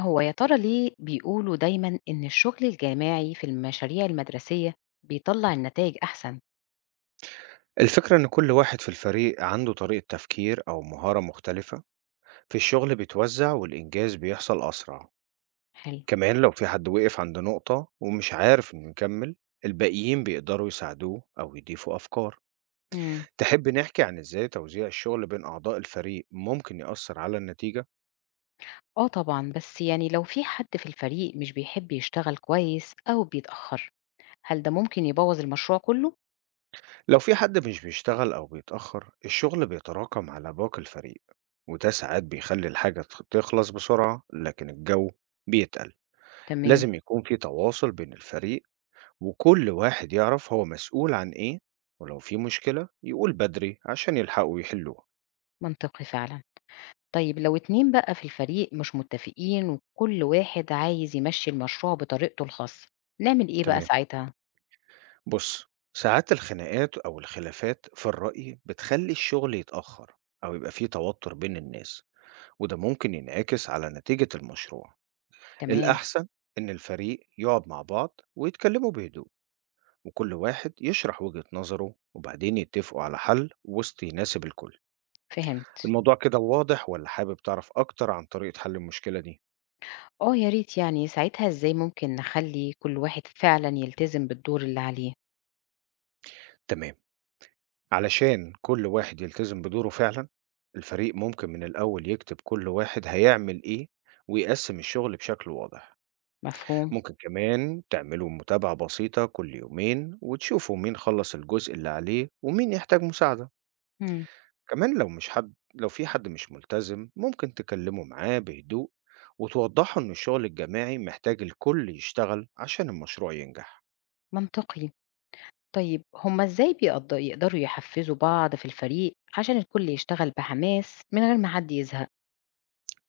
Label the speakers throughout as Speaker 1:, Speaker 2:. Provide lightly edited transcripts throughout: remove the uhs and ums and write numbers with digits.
Speaker 1: هو يا ترى ليه بيقولوا دايما إن الشغل الجماعي في المشاريع المدرسية بيطلع النتائج أحسن؟
Speaker 2: الفكرة إن كل واحد في الفريق عنده طريقة تفكير أو مهارة مختلفة. في الشغل بيتوزع والإنجاز بيحصل أسرع.
Speaker 1: حلو.
Speaker 2: كمان لو في حد وقف عند نقطة ومش عارف إنه يكمل، الباقيين بيقدروا يساعدوه أو يضيفوا أفكار.
Speaker 1: مم.
Speaker 2: تحب نحكي عن إزاي توزيع الشغل بين أعضاء الفريق ممكن يأثر على النتيجة؟
Speaker 1: آه طبعا، بس يعني لو في حد في الفريق مش بيحب يشتغل كويس أو بيتأخر، هل ده ممكن يبوظ المشروع كله؟
Speaker 2: لو في حد مش بيشتغل أو بيتأخر، الشغل بيتراكم على باقي الفريق، وده ساعات بيخلي الحاجة تخلص بسرعة، لكن الجو بيتقل.
Speaker 1: تمام.
Speaker 2: لازم يكون في تواصل بين الفريق، وكل واحد يعرف هو مسؤول عن إيه، ولو في مشكلة يقول بدري عشان يلحقوا يحلوها.
Speaker 1: منطقي فعلا. طيب لو اتنين بقى في الفريق مش متفقين وكل واحد عايز يمشي المشروع بطريقته الخاصة، نعمل إيه بقى
Speaker 2: تمام.
Speaker 1: ساعتها؟
Speaker 2: بص، ساعات الخناقات أو الخلافات في الرأي بتخلي الشغل يتأخر، أو يبقى فيه توتر بين الناس، وده ممكن ينعكس على نتيجة المشروع.
Speaker 1: تمام.
Speaker 2: الأحسن إن الفريق يقعد مع بعض ويتكلموا بهدوء، وكل واحد يشرح وجهة نظره وبعدين يتفقوا على حل وسط يناسب الكل.
Speaker 1: فهمت.
Speaker 2: الموضوع كده واضح ولا حابب تعرف أكتر عن طريقة حل المشكلة دي؟
Speaker 1: آه يا ريت. يعني ساعتها إزاي ممكن نخلّي كل واحد فعلًا يلتزم بالدور اللي عليه،
Speaker 2: تمام. علشان كل واحد يلتزم بدوره فعلًا، الفريق ممكن من الأول يكتب كل واحد هيعمل إيه، ويقسّم الشغل بشكل واضح.
Speaker 1: مفهوم؟
Speaker 2: ممكن كمان تعملوا متابعة بسيطة كل يومين، وتشوفوا مين خلّص الجزء اللي عليه، ومين يحتاج مساعدة.
Speaker 1: إمم.
Speaker 2: كمان لو في حد مش ملتزم، ممكن تكلموا معاه بهدوء، وتوضحوا إن الشغل الجماعي محتاج الكل يشتغل عشان المشروع ينجح.
Speaker 1: منطقي. طيب هُم إزاي يقدروا يحفّزوا بعض في الفريق عشان الكل يشتغل بحماس من غير ما حد يزهق؟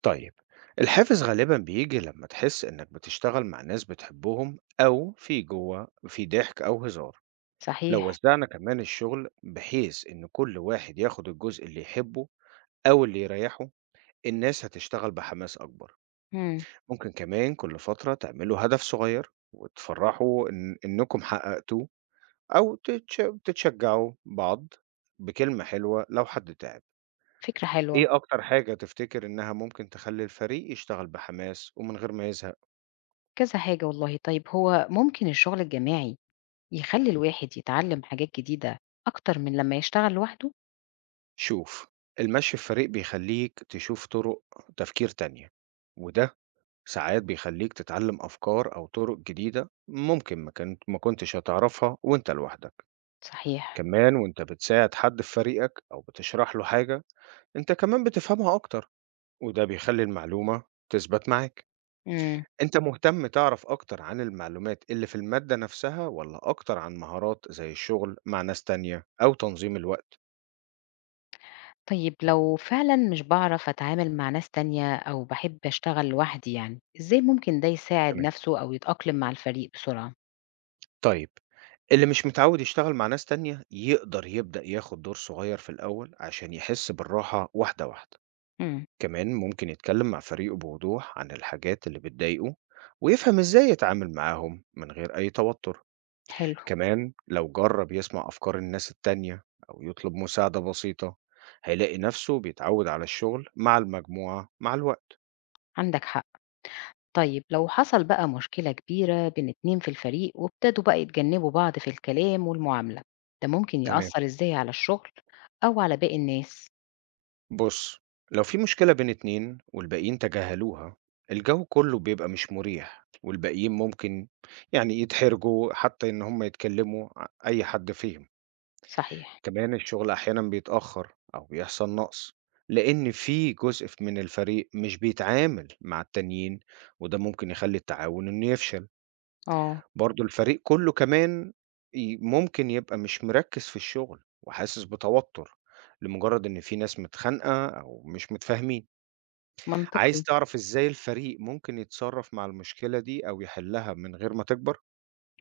Speaker 2: طيب، الحافز غالبا بيجي لما تحس انك بتشتغل مع ناس بتحبهم، او في جوه في ضحك او هزار. لو
Speaker 1: صحيح.
Speaker 2: وزعنا كمان الشغل بحيث ان كل واحد ياخد الجزء اللي يحبه او اللي يريحه، الناس هتشتغل بحماس اكبر.
Speaker 1: إمم.
Speaker 2: ممكن كمان كل فترة تعملوا هدف صغير وتفرحوا إن انكم حققتوه، او تتشجعوا بعض بكلمة حلوة لو حد تعب.
Speaker 1: فكرة حلوة.
Speaker 2: ايه اكتر حاجة تفتكر انها ممكن تخلي الفريق يشتغل بحماس ومن غير ما يزهق؟
Speaker 1: كذا حاجة والله. طيب هو ممكن الشغل الجماعي يخلّي الواحد يتعلّم حاجات جديدة أكتر من لمّا يشتغل لوحده؟
Speaker 2: شوف، المشي في فريق بيخليك تشوف طرق تفكير تانية، وده ساعات بيخليك تتعلم أفكار أو طرق جديدة ممكن ما كنتش هتعرفها وانت لوحدك.
Speaker 1: صحيح.
Speaker 2: كمان وانت بتساعد حد في فريقك أو بتشرح له حاجة، انت كمان بتفهمها أكتر، وده بيخلي المعلومة تثبت معاك.
Speaker 1: إمم.
Speaker 2: انت مهتم تعرف أكتر عن المعلومات اللي في المادة نفسها ولا أكتر عن مهارات زي الشغل مع ناس تانية أو تنظيم الوقت؟
Speaker 1: طيب لو فعلًا مش باعرف أتعامل مع ناس تانية أو باحب أشتغل لوحدي يعني، إزاي ممكن ده يساعد نَفْسه أو يتأقلم مع الفريق بسرعة؟
Speaker 2: طيب، اللي مش متعوّد يشتغل مع ناس تانية، يقدر يبدأ ياخد دور صغير في الأول عشان يحس بالراحة واحدة، واحدة.
Speaker 1: إمم.
Speaker 2: كمان ممكن يتكلم مع فريقه بوضوح عن الحاجات اللي بتضايقه، ويفهم إزاي يتعامل معاهم من غير أي توتر.
Speaker 1: حلو.
Speaker 2: كمان لو جرّب يسمع أفكار الناس التانية أو يطلب مساعدة بسيطة، هيلاقي نفسه بيتعوّد على الشغل مع المجموعة مع الوقت.
Speaker 1: عندك حق. طيب لو حصل بقى مشكلة كبيرة بين 2 في الفريق وابتدوا بقى يتجنبوا بعض في الكلام والمعاملة، ده ممكن
Speaker 2: تمام.
Speaker 1: يأثّر إزاي على الشغل أو على باقي الناس؟
Speaker 2: بص، لو في مشكلة بين اتنين والباقيين تجاهلوها، الجو كله بيبقى مش مريح، والباقيين ممكن يعني يتحرجوا حتى إن هم يتكلموا أي حد فيهم.
Speaker 1: صحيح.
Speaker 2: كمان الشغل أحيانا بيتأخر أو بيحصل نقص، لأن في جزء من الفريق مش بيتعامل مع التانيين، وده ممكن يخلي التعاون إنه يفشل.
Speaker 1: آه.
Speaker 2: برضو الفريق كله كمان ممكن يبقى مش مركز في الشغل وحاسس بتوتر، لمجرد إن في ناس متخانقة أو مش متفاهمين. عايز
Speaker 1: منطقي.
Speaker 2: تعرف إزاي الفريق ممكن يتصرّف مع المشكلة دي أو يحلّها من غير ما تكبر؟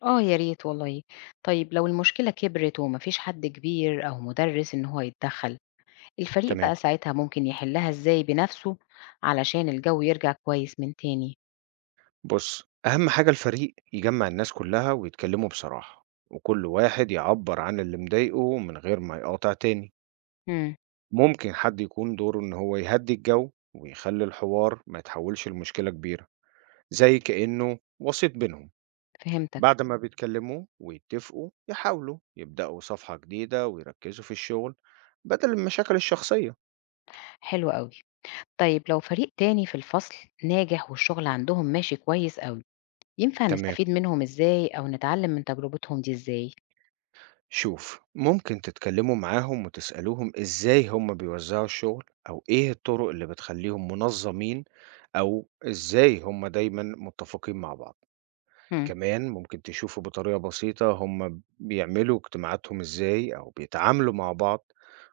Speaker 1: آه، يا ريت والله. طيب لو المشكلة كبرت وما فيش حد كبير أو مُدرِّس إن هو يتدخّل، الفريق
Speaker 2: تمام،
Speaker 1: بقى ساعتها ممكن يحلها إزاي بنفسه علشان الجو يرجع كويس من تاني؟
Speaker 2: بُص، أهم حاجة الفريق يجمّع الناس كلّها ويتكلّموا بصراحة، وكل واحد يعبّر عن اللي مضايقه من غير ما يقاطع تاني.
Speaker 1: امم.
Speaker 2: ممكن حد يكون دوره إن هو يهدّي الجَو ويخلّي الحوار ما يتحوّلش لمشكلة كبيرة، زي كإنه وسيط بينهم.
Speaker 1: فهمتك.
Speaker 2: بعد ما بيتكلّموا ويتّفقوا، يحاولوا يبدأوا صفحة جديدة ويركّزوا في الشغل بدل المشاكل الشخصية.
Speaker 1: حلو قوي. طيب لو فريق تاني في الفصل ناجح والشغل عندهم ماشي كويس قوي، ينفع
Speaker 2: تمام.
Speaker 1: نستفيد منهم إزاي أو نتعلم من تجربتهم دي إزاي؟
Speaker 2: شوف، ممكن تتكلموا معاهم وتسألوهم إزاي هم بيوزعوا الشغل، أو إيه الطرق اللي بتخليهم منظمين، أو إزاي هم دايما متفقين مع بعض.
Speaker 1: امم.
Speaker 2: كمان ممكن تشوفوا بطريقة بسيطة هم بيعملوا اجتماعاتهم إزاي أو بيتعاملوا مع بعض،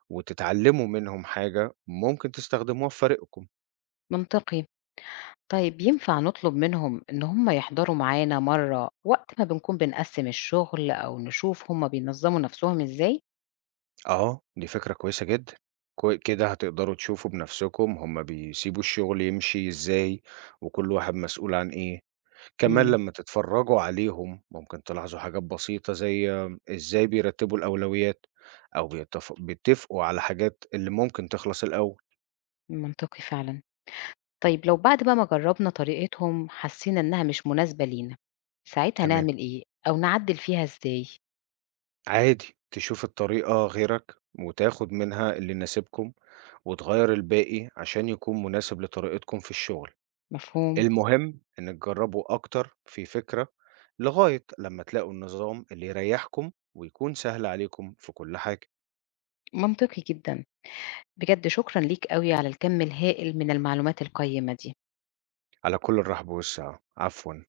Speaker 2: وتتعلموا منهم حاجة ممكن تستخدموها في فريقكم.
Speaker 1: منطقي. طيب ينفع نطلب منهم إن هم يحضروا معانا مرة وقت ما بنكون بنقسم الشغل، أو نشوف هم بينظموا نفسهم إزاي؟
Speaker 2: آه دي فكرة كويسة جدا. كده هتقدروا تشوفوا بنفسكم هم بيسيبوا الشغل يمشي إزاي، وكل واحد مسؤول عن إيه. كمان
Speaker 1: امم.
Speaker 2: لمّا تتفرّجوا عليهم ممكن تلاحظوا حاجات بسيطة زي إزاي بيرتّبوا الأولويات، أو بيتّفقوا على حاجات اللي ممكن تخلص الأول.
Speaker 1: منطقي فعلا. طيب لو بعد بقى ما جرّبنا طريقتهم حسّينا إنها مش مناسبة لينا، ساعتها
Speaker 2: تمام،
Speaker 1: نعمل إيه أو نعدّل فيها إزاي؟
Speaker 2: عادي تشوف الطريقة غيرك وتاخُد منها اللي يناسبكم، وتغيّر الباقي عشان يكون مناسب لطريقتكم في الشغل.
Speaker 1: مفهوم.
Speaker 2: المهم إن تجرّبوا أكتر في فكرة لغاية لمّا تلاقوا النظام اللي يريّحكم ويكون سهل عليكم في كل حاجة.
Speaker 1: منطقي جدًا. بجد شكرًا ليك أوي على الكَم الهائل من المعلومات القيّمة دي.
Speaker 2: على كل الرحب والسعة، عفوًا.